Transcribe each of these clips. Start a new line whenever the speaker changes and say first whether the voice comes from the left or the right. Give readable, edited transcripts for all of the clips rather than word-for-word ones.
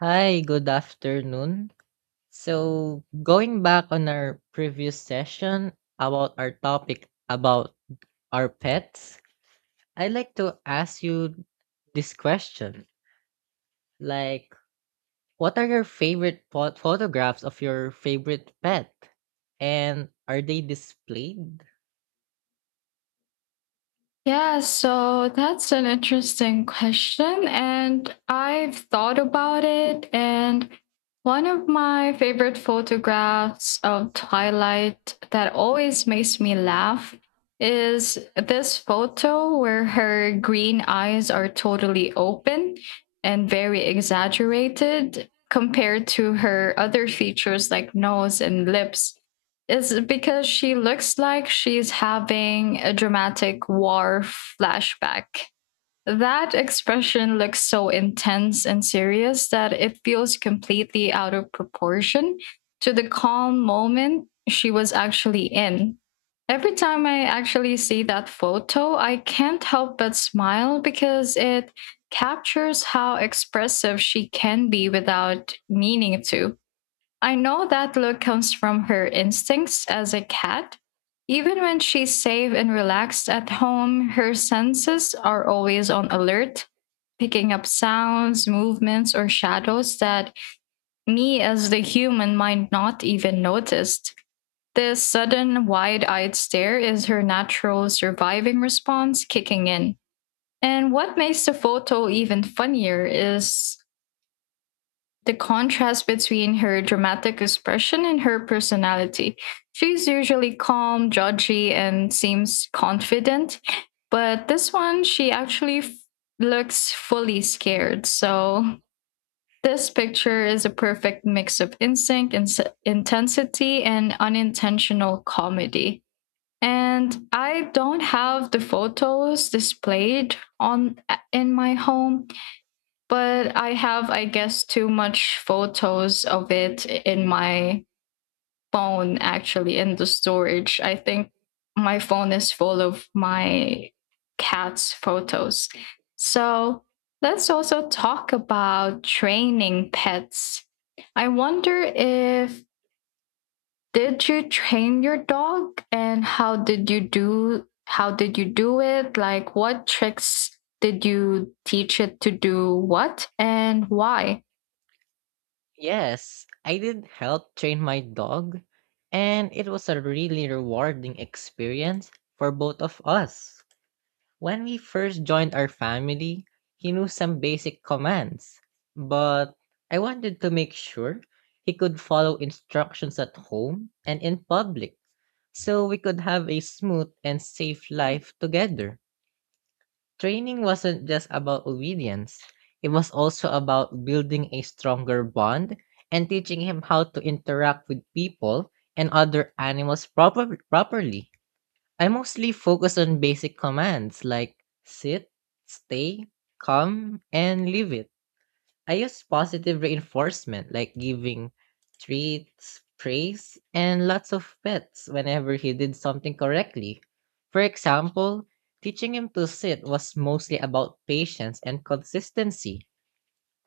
right: Hi, good afternoon. So, going back on our previous session about our topic about our pets, I'd like to ask you this question. Like, what are your favorite photographs of your favorite pet? And are they displayed?
left: Yeah, so that's an interesting question. And I've thought about it. And one of my favorite photographs of Twilight that always makes me laugh is this photo where her green eyes are totally open and very exaggerated compared to her other features like nose and lips is because she looks like she's having a dramatic war flashback. That expression looks so intense and serious that it feels completely out of proportion to the calm moment she was actually in. Every time I actually see that photo, I can't help but smile because it captures how expressive she can be without meaning to. I know that look comes from her instincts as a cat. Even when she's safe and relaxed at home, her senses are always on alert, picking up sounds, movements, or shadows that me as the human might not even noticed. This sudden wide eyed stare is her natural surviving response kicking in. And what makes the photo even funnier is the contrast between her dramatic expression and her personality. She's usually calm, judgy, and seems confident, but this one, she actually looks fully scared. So, this picture is a perfect mix of instinct, intensity, and unintentional comedy. And I don't have the photos displayed on in my home, but I have, I guess, too much photos of it in my phone, actually, in the storage. I think my phone is full of my cat's photos. So let's also talk about training pets. I wonder if did you train your dog and how did you do it? Like what tricks did you teach it to do what and why?
right: Yes, I did help train my dog, and it was a really rewarding experience for both of us. When we first joined our family, he knew some basic commands, but I wanted to make sure he could follow instructions at home and in public so we could have a smooth and safe life together. Training wasn't just about obedience, it was also about building a stronger bond and teaching him how to interact with people and other animals properly. I mostly focus on basic commands like sit, stay, come, and leave it. I use positive reinforcement like giving treats, praise, and lots of pets whenever he did something correctly. For example, teaching him to sit was mostly about patience and consistency.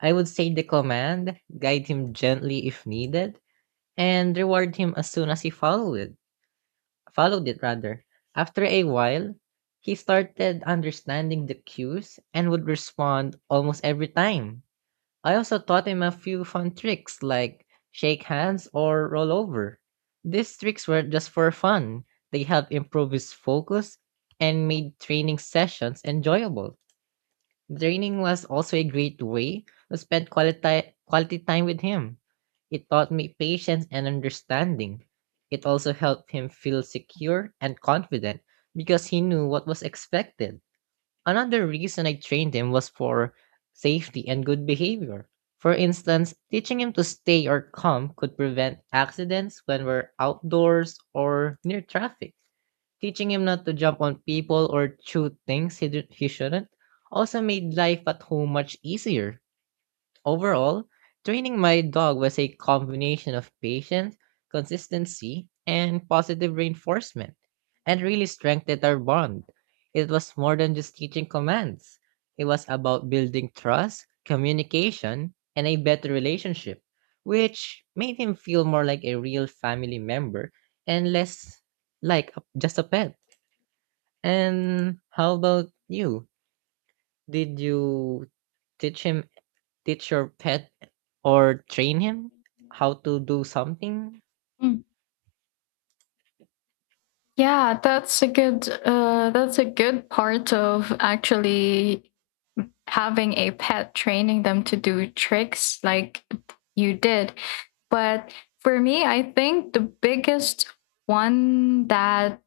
right: I would say the command, guide him gently if needed, and reward him as soon as he followed it rather. After a while, he started understanding the cues and would respond almost every time. I also taught him a few fun tricks like shake hands or roll over. These tricks were just for fun. They helped improve his focus and made training sessions enjoyable. Training was also a great way to spend quality time with him. It taught me patience and understanding. It also helped him feel secure and confident because he knew what was expected. Another reason I trained him was for safety and good behavior. For instance, teaching him to stay or calm could prevent accidents when we're outdoors or near traffic. Teaching him not to jump on people or chew things he shouldn't also made life at home much easier. Overall, training my dog was a combination of patience, consistency, and positive reinforcement, and really strengthened our bond. It was more than just teaching commands, it was about building trust, communication, and a better relationship, which made him feel more like a real family member and less like just a pet. And how about you? Did you teach him, teach your pet, or train him how to do something?
left: Mm. Yeah, that's a good part of actually having a pet training them to do tricks like you did. But for me, I think the biggest one that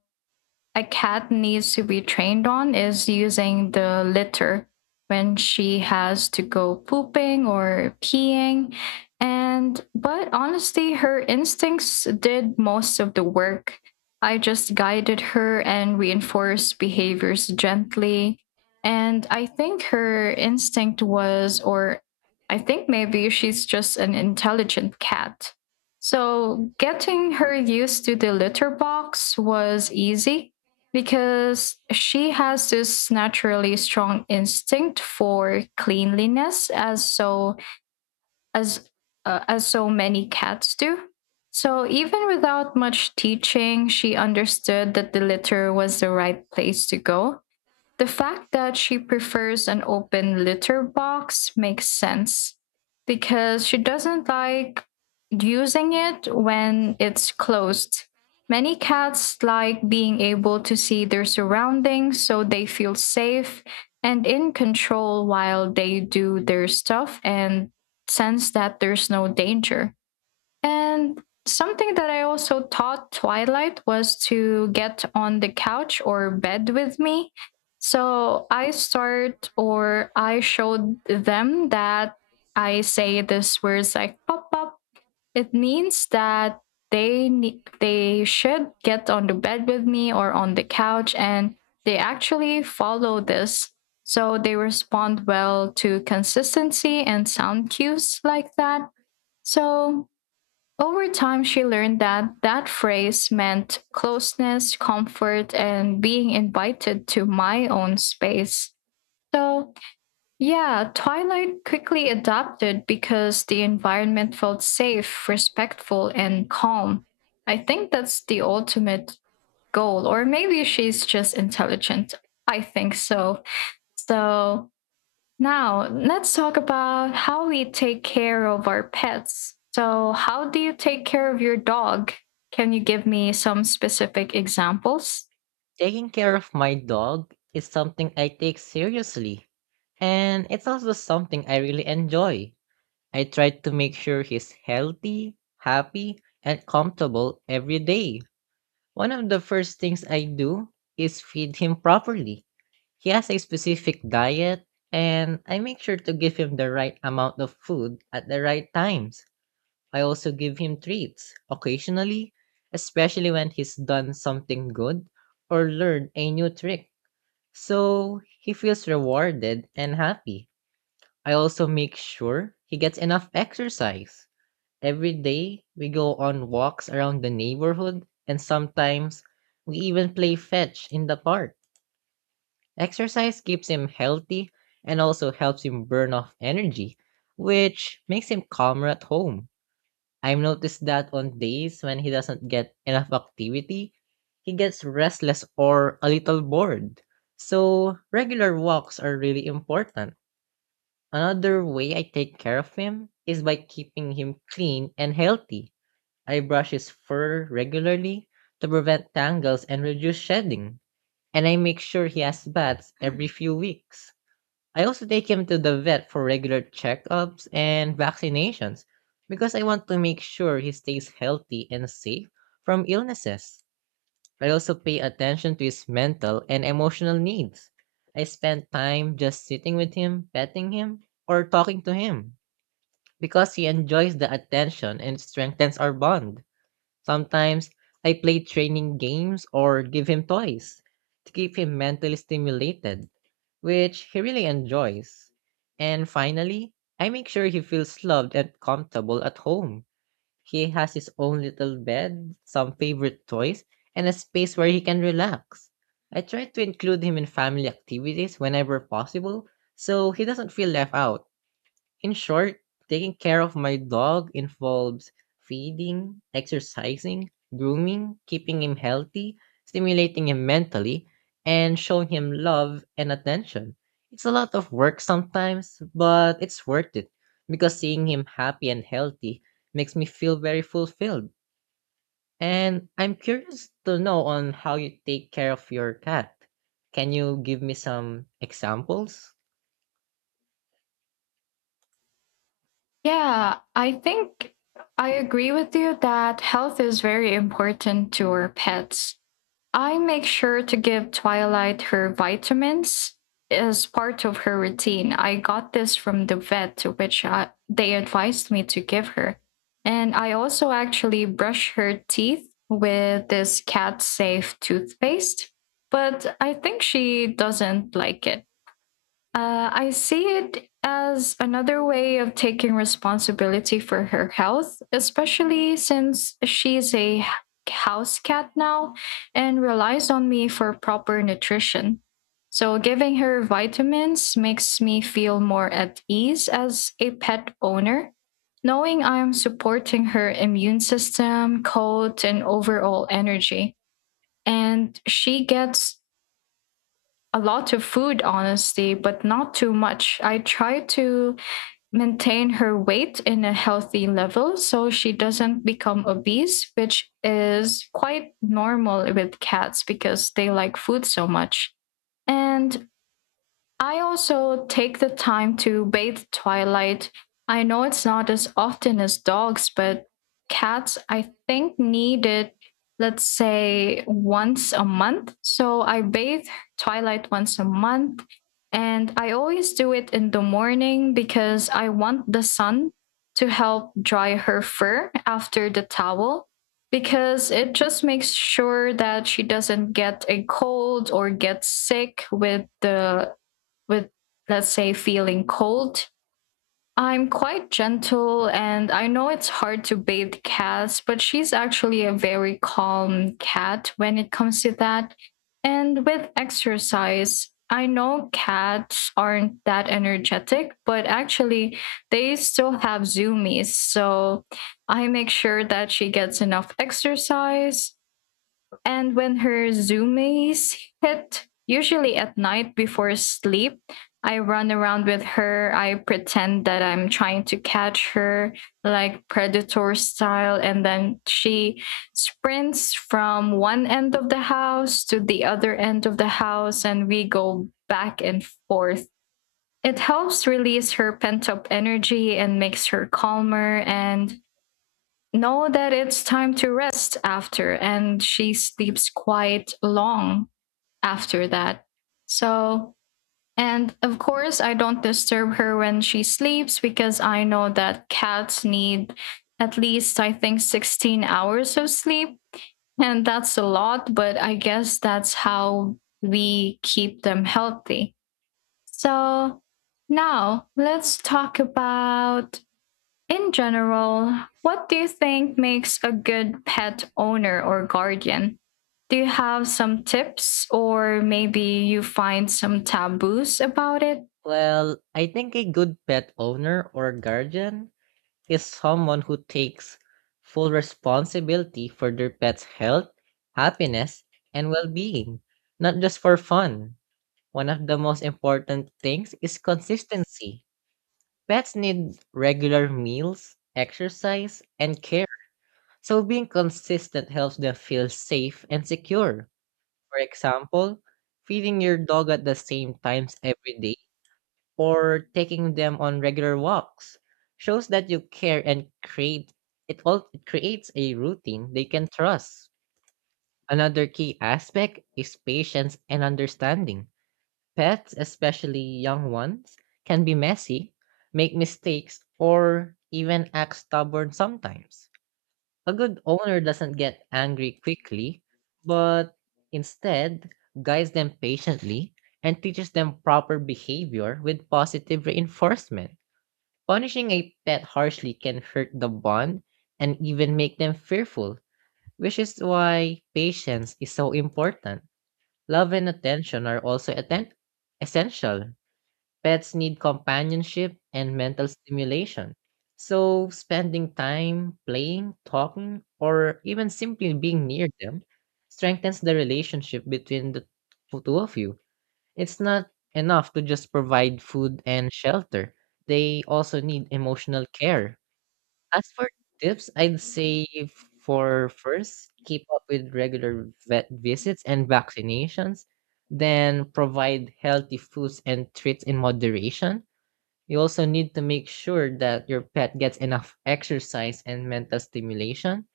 left: a cat needs to be trained on is using the litter when she has to go pooping or peeing. And, but honestly, her instincts did most of the work. I just guided her and reinforced behaviors gently. And I think her instinct was, or I think maybe she's just an intelligent cat. So getting her used to the litter box was easy because she has this naturally strong instinct for cleanliness as as so many cats do. So even without much teaching, she understood that the litter was the right place to go. The fact that she prefers an open litter box makes sense because she doesn't like using it when it's closed. Many cats like being able to see their surroundings so they feel safe and in control while they do their stuff and sense that there's no danger. And something that I also taught Twilight was to get on the couch or bed with me. So I start or I showed them that I say this words like pop pop. It means that they should get on the bed with me or on the couch, and they actually follow this. So they respond well to consistency and sound cues like that. So over time, she learned that that phrase meant closeness, comfort, and being invited to my own space. So, yeah, Twilight quickly adapted because the environment felt safe, respectful, and calm. I think that's the ultimate goal, or maybe she's just intelligent. I think so. So, now, let's talk about how we take care of our pets. So, how do you take care of your dog? Can you give me some specific examples?
right: Taking care of my dog is something I take seriously, and it's also something I really enjoy. I try to make sure he's healthy, happy, and comfortable every day. One of the first things I do is feed him properly. He has a specific diet, and I make sure to give him the right amount of food at the right times. I also give him treats occasionally, especially when he's done something good or learned a new trick, so he feels rewarded and happy. I also make sure he gets enough exercise. Every day, we go on walks around the neighborhood, and sometimes we even play fetch in the park. Exercise keeps him healthy and also helps him burn off energy, which makes him calmer at home. I've noticed that on days when he doesn't get enough activity, he gets restless or a little bored. So, regular walks are really important. Another way I take care of him is by keeping him clean and healthy. I brush his fur regularly to prevent tangles and reduce shedding, and I make sure he has baths every few weeks. I also take him to the vet for regular checkups and vaccinations because I want to make sure he stays healthy and safe from illnesses. I also pay attention to his mental and emotional needs. I spend time just sitting with him, petting him, or talking to him because he enjoys the attention and strengthens our bond. Sometimes I play training games or give him toys to keep him mentally stimulated, which he really enjoys. And finally, I make sure he feels loved and comfortable at home. He has his own little bed, some favorite toys, and a space where he can relax. I try to include him in family activities whenever possible so he doesn't feel left out. In short, taking care of my dog involves feeding, exercising, grooming, keeping him healthy, stimulating him mentally, and showing him love and attention. It's a lot of work sometimes, but it's worth it because seeing him happy and healthy makes me feel very fulfilled. And I'm curious to know on how you take care of your cat. Can you give me some examples?
left: Yeah, I think I agree with you that health is very important to our pets. I make sure to give Twilight her vitamins as part of her routine. I got this from the vet to which I, they advised me to give her. And I also actually brush her teeth with this cat safe toothpaste, but I think she doesn't like it. I see it as another way of taking responsibility for her health, especially since she's house cat now and relies on me for proper nutrition. So, giving her vitamins makes me feel more at ease as a pet owner, knowing I'm supporting her immune system, coat, and overall energy. And she gets a lot of food, honestly, but not too much. I try to maintain her weight in a healthy level so she doesn't become obese, which is quite normal with cats because they like food so much. And I also take the time to bathe Twilight. I know it's not as often as dogs, but cats, I think, need it, let's say, once a month. So I bathe Twilight once a month. And I always do it in the morning because I want the sun to help dry her fur after the towel because it just makes sure that she doesn't get a cold or get sick with the with, let's say, feeling cold. I'm quite gentle, and I know it's hard to bathe cats, but she's actually a very calm cat when it comes to that. And with exercise, I know cats aren't that energetic, but actually, they still have zoomies. So I make sure that she gets enough exercise. And when her zoomies hit, usually at night before sleep, I run around with her. I pretend that I'm trying to catch her, like predator style. And then she sprints from one end of the house to the other end of the house, and we go back and forth. It helps release her pent up energy and makes her calmer. And know that it's time to rest after, and she sleeps quite long after that. So, and of course, I don't disturb her when she sleeps because I know that cats need at least, I think, 16 hours of sleep. And that's a lot, but I guess that's how we keep them healthy. So, now let's talk about in general, what do you think makes a good pet owner or guardian? Do you have some tips or maybe you find some taboos about it?
right: Well, I think a good pet owner or guardian is someone who takes full responsibility for their pet's health, happiness, and well being, not just for fun. One of the most important things is consistency. Pets need regular meals, exercise, and care. So being consistent helps them feel safe and secure. For example, feeding your dog at the same times every day or taking them on regular walks shows that you care and create it all it creates a routine they can trust. Another key aspect is patience and understanding. Pets, especially young ones, can be messy, make mistakes, or even act stubborn sometimes. A good owner doesn't get angry quickly, but instead guides them patiently and teaches them proper behavior with positive reinforcement. Punishing a pet harshly can hurt the bond and even make them fearful, which is why patience is so important. Love and attention are also essential. Pets need companionship and mental stimulation. So, spending time playing, talking, or even simply being near them strengthens the relationship between the two of you. It's not enough to just provide food and shelter. They also need emotional care. As for tips, I'd say for first, keep up with regular vet visits and vaccinations, then provide healthy foods and treats in moderation. You also need to make sure that your pet gets enough exercise and mental stimulation.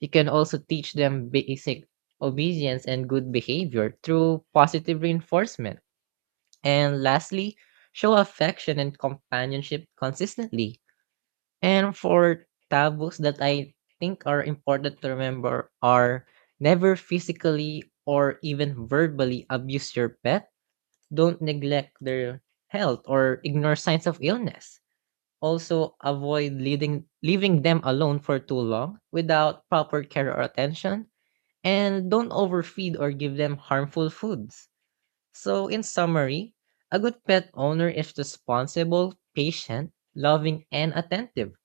right: You can also teach them basic obedience and good behavior through positive reinforcement. And lastly, show affection and companionship consistently. And for taboos that I think are important to remember are: never physically or even verbally abuse your pet. Don't neglect their health or ignore signs of illness. Also avoid leading leaving them alone for too long without proper care or attention. And don't overfeed or give them harmful foods. So, in summary, a good pet owner is responsible, patient, loving, and attentive.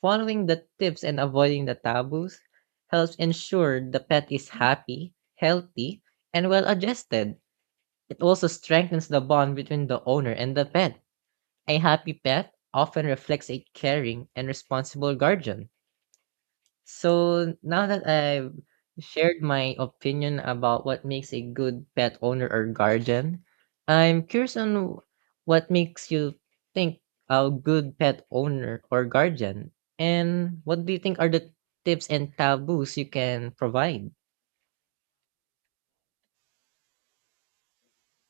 right: Following the tips and avoiding the taboos helps ensure the pet is happy, healthy, and well adjusted. It also strengthens the bond between the owner and the pet. A happy pet often reflects a caring and responsible guardian. So now that I've shared my opinion about what makes a good pet owner or guardian, I'm curious on what makes you think a good pet owner or guardian, and what do you think are the tips and taboos you can provide?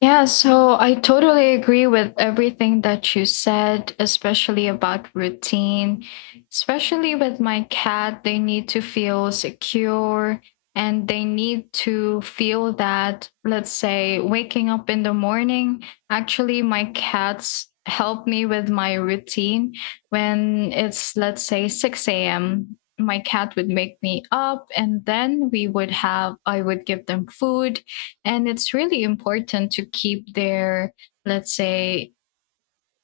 left: Yeah, so I totally agree with everything that you said, especially about routine. Especially with my cat, they need to feel secure and they need to feel that, let's say, waking up in the morning. Actually, my cats help me with my routine. When it's, let's say, 6 a.m., my cat would make me up and then I would give them food, and it's really important to keep their, let's say,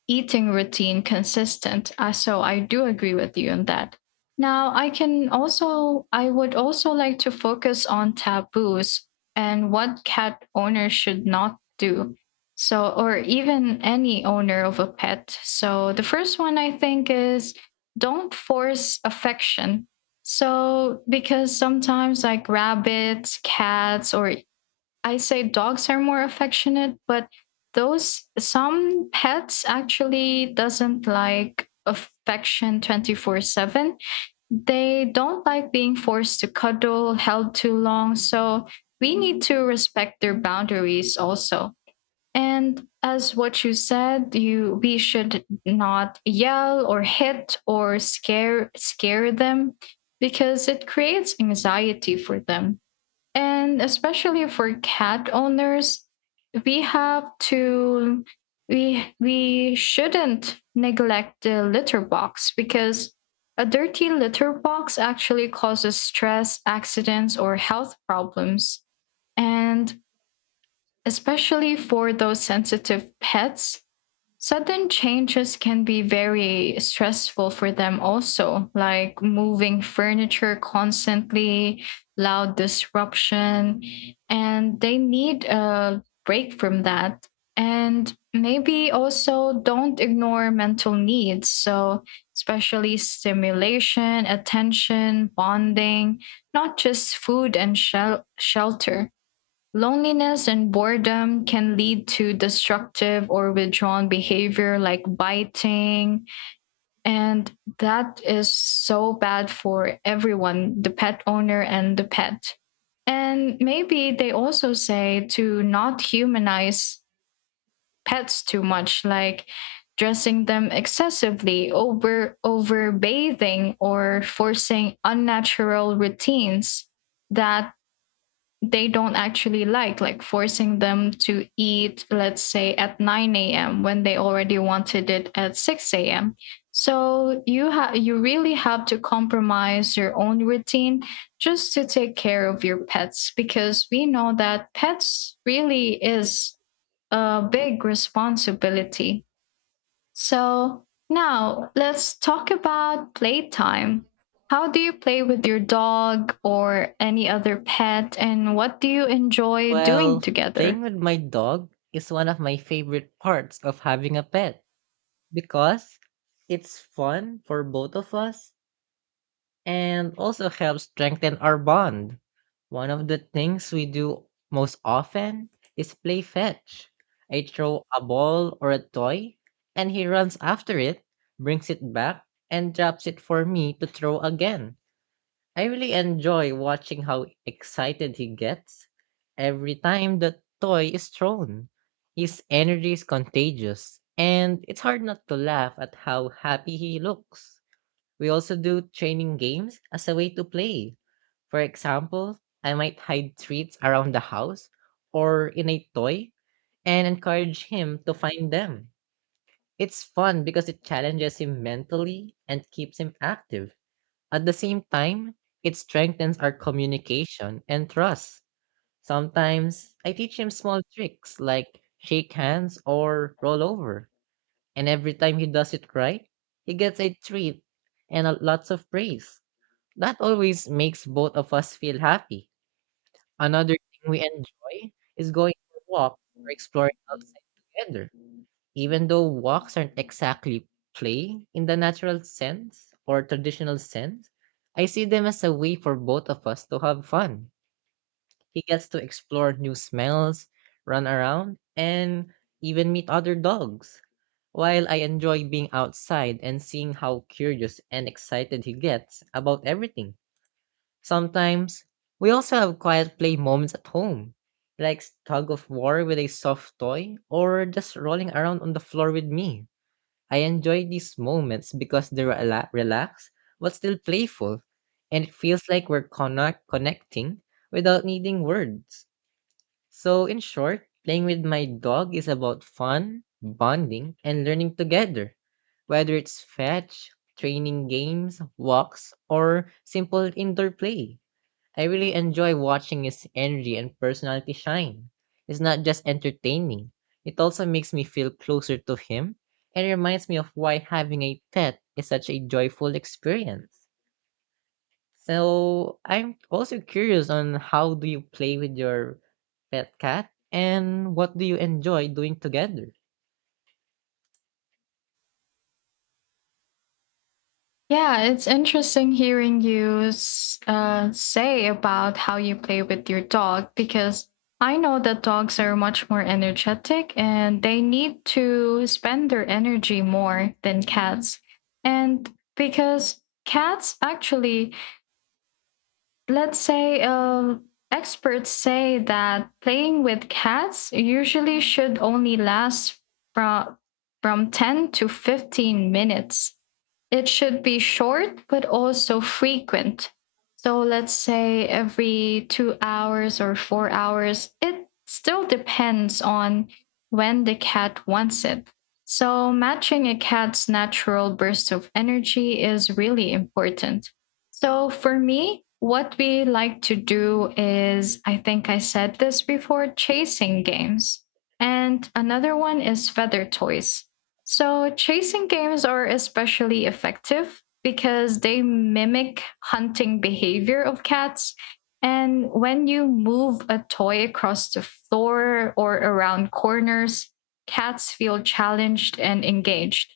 left: eating routine consistent. So I do agree with you on that. Now, I would also like to focus on taboos and what cat owners should not do. So, or even any owner of a pet. So, the first one I think is don't force affection. So, because sometimes like rabbits, cats, or I say dogs are more affectionate, but those some pets actually doesn't like affection 24/7. They don't like being forced to cuddle, held too long, so we need to respect their boundaries also. And as what you said, you we should not yell or hit or scare them because it creates anxiety for them. And especially for cat owners, we have to we shouldn't neglect the litter box because a dirty litter box actually causes stress, accidents or health problems. And especially for those sensitive pets, sudden changes can be very stressful for them, also, like moving furniture constantly, loud disruption, and they need a break from that. And maybe also don't ignore mental needs. So, especially stimulation, attention, bonding, not just food and shelter. Loneliness and boredom can lead to destructive or withdrawn behavior like biting. And that is so bad for everyone, the pet owner and the pet. And maybe they also say to not humanize pets too much, like dressing them excessively, overbathing, or forcing unnatural routines that they don't actually like forcing them to eat, let's say, at 9 a.m. when they already wanted it at 6 a.m. So you really have to compromise your own routine just to take care of your pets because we know that pets really is a big responsibility. So now let's talk about playtime. How do you play with your dog or any other pet, and what do you enjoy doing
right: Well,
left: together?
right: playing with my dog is one of my favorite parts of having a pet because it's fun for both of us and also helps strengthen our bond. One of the things we do most often is play fetch. I throw a ball or a toy, and he runs after it, brings it back, and drops it for me to throw again. I really enjoy watching how excited he gets every time the toy is thrown. His energy is contagious, and it's hard not to laugh at how happy he looks. We also do training games as a way to play. For example, I might hide treats around the house or in a toy and encourage him to find them. It's fun because it challenges him mentally and keeps him active. At the same time, it strengthens our communication and trust. Sometimes I teach him small tricks like shake hands or roll over, and every time he does it right, he gets a treat and lots of praise. That always makes both of us feel happy. Another thing we enjoy is going for walks or exploring outside together. Even though walks aren't exactly play in the natural sense or traditional sense, I see them as a way for both of us to have fun. He gets to explore new smells, run around, and even meet other dogs, while I enjoy being outside and seeing how curious and excited he gets about everything. Sometimes we also have quiet play moments at home, like tug of war with a soft toy or just rolling around on the floor with me. I enjoy these moments because they're relaxed but still playful, and it feels like we're connecting without needing words. So, in short, playing with my dog is about fun, bonding, and learning together, whether it's fetch, training games, walks, or simple indoor play. I really enjoy watching his energy and personality shine. It's not just entertaining, it also makes me feel closer to him and reminds me of why having a pet is such a joyful experience. So, I'm also curious on how do you play with your pet cat and what do you enjoy doing together?
left: Yeah, it's interesting hearing you say about how you play with your dog because I know that dogs are much more energetic and they need to spend their energy more than cats. And because cats actually let's say experts say that playing with cats usually should only last from from 10 to 15 minutes. It should be short but also frequent. So let's say every 2 hours or 4 hours, it still depends on when the cat wants it. So matching a cat's natural burst of energy is really important. So for me, what we like to do is, I think I said this before, chasing games. And another one is feather toys. So chasing games are especially effective because they mimic hunting behavior of cats. And when you move a toy across the floor or around corners, cats feel challenged and engaged.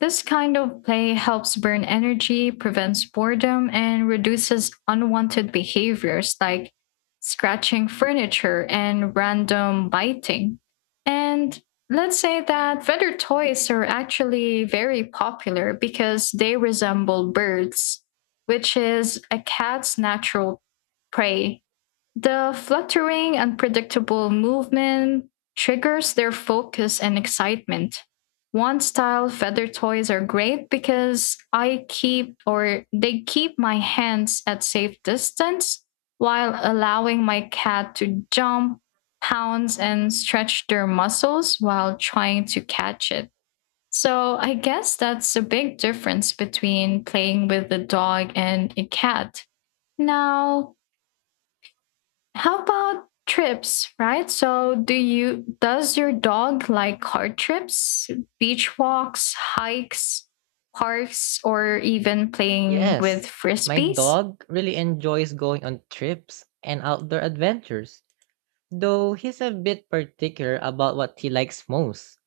left: This kind of play helps burn energy, prevents boredom, and reduces unwanted behaviors like scratching furniture and random biting. And let's say that feather toys are actually very popular because they resemble birds, which is a cat's natural prey. The fluttering, unpredictable movement triggers their focus and excitement. One style feather toys are great because I keep or they keep my hands at safe distance while allowing my cat to jump, pounce, and stretch their muscles while trying to catch it. So I guess that's a big difference between playing with a dog and a cat. Now, how about trips, right? So do you does your dog like car trips, beach walks, hikes, parks, or even playing with
right: Yes, my
left: frisbees?
right: dog really enjoys going on trips and outdoor adventures, though he's a bit particular about what he likes most.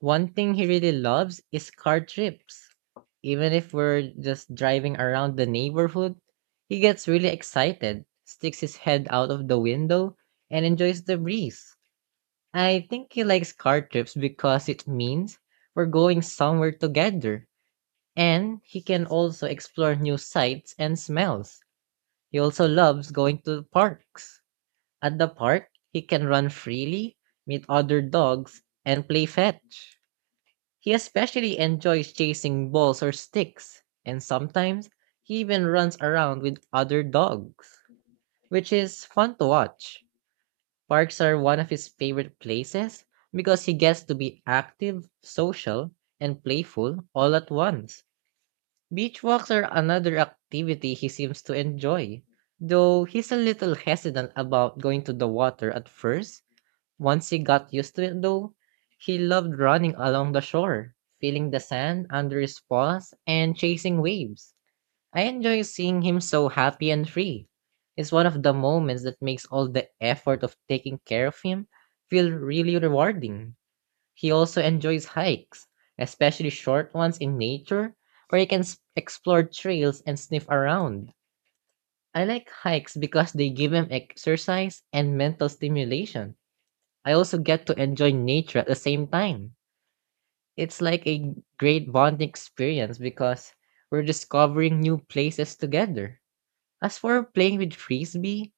right: One thing he really loves is car trips. Even if we're just driving around the neighborhood, he gets really excited, sticks his head out of the window, and enjoys the breeze. I think he likes car trips because it means we're going somewhere together, and he can also explore new sights and smells. He also loves going to parks. At the park, he can run freely, meet other dogs, and play fetch. He especially enjoys chasing balls or sticks, and sometimes he even runs around with other dogs, which is fun to watch. Parks are one of his favorite places because he gets to be active, social, and playful all at once. Beach walks are another activity he seems to enjoy, though he's a little hesitant about going to the water at first. Once he got used to it, though, he loved running along the shore, feeling the sand under his paws and chasing waves. I enjoy seeing him so happy and free. It's one of the moments that makes all the effort of taking care of him feel really rewarding. He also enjoys hikes, especially short ones in nature where he can explore trails and sniff around. I like hikes because they give him exercise and mental stimulation. I also get to enjoy nature at the same time. It's like a great bonding experience because we're discovering new places together. As for playing with frisbee,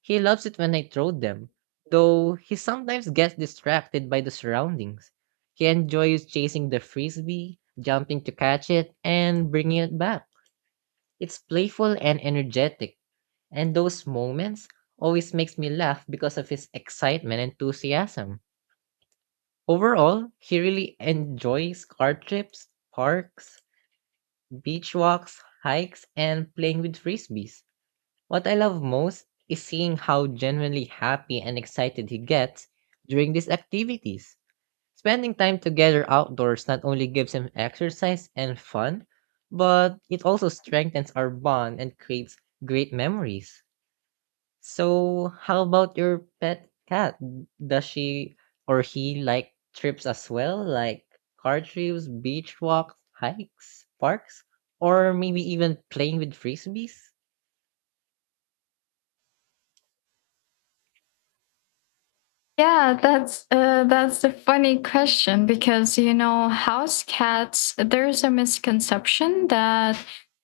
right: he loves it when I throw them, though he sometimes gets distracted by the surroundings. He enjoys chasing the frisbee, jumping to catch it, and bringing it back. It's playful and energetic, and those moments always makes me laugh because of his excitement and enthusiasm. Overall, he really enjoys car trips, parks, beach walks, hikes, and playing with frisbees. What I love most is seeing how genuinely happy and excited he gets during these activities. Spending time together outdoors not only gives him exercise and fun, but it also strengthens our bond and creates great memories. So, how about your pet cat? Does she or he like trips as well, like car trips, beach walks, hikes, parks, or maybe even playing with frisbees?
left: Yeah, that's a funny question because you know house cats. There's a misconception that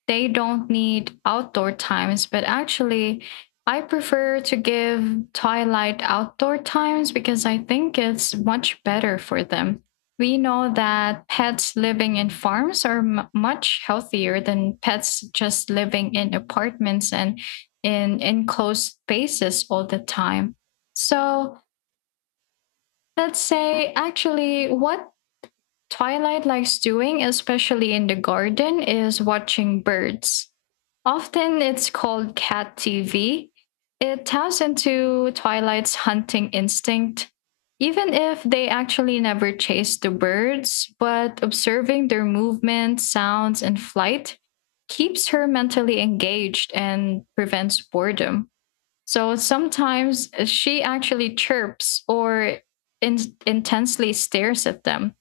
left: they don't need outdoor times, but actually, I prefer to give Twilight outdoor times because I think it's much better for them. We know that pets living in farms are much healthier than pets just living in apartments and in enclosed spaces all the time. So let's say, actually, what Twilight likes doing, especially in the garden, is watching birds. Often it's called cat TV. It taps into Twilight's hunting instinct, even if they actually never chase the birds, but observing their movements, sounds, and flight keeps her mentally engaged and prevents boredom. So sometimes she actually chirps or intensely stares at them.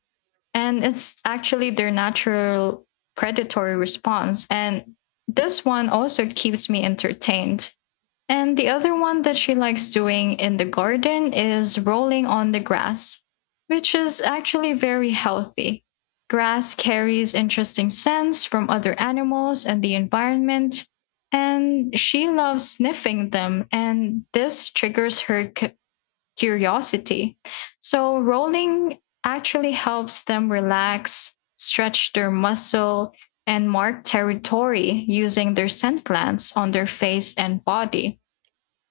left: And it's actually their natural predatory response. And this one also keeps me entertained. And the other one that she likes doing in the garden is rolling on the grass, which is actually very healthy. Grass carries interesting scents from other animals and the environment, and she loves sniffing them, and this triggers her curiosity. So, rolling actually helps them relax, stretch their muscle, and mark territory using their scent glands on their face and body.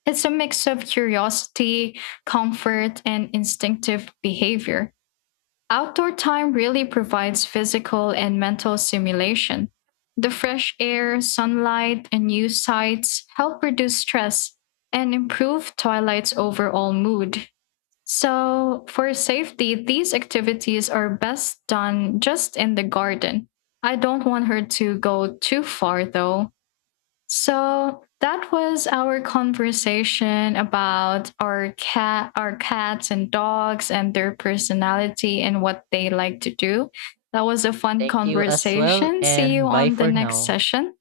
left: It's a mix of curiosity, comfort, and instinctive behavior. Outdoor time really provides physical and mental stimulation. The fresh air, sunlight, and new sights help reduce stress and improve Twilight's overall mood. So, for safety, these activities are best done just in the garden. I don't want her to go too far though. So that was our conversation about our cats and dogs and their personality and what they like to do. That was a fun
right: Thank you as well,
left: conversation. See you
right: and bye
left: on the
right: for
left: next
right: now.
left: session.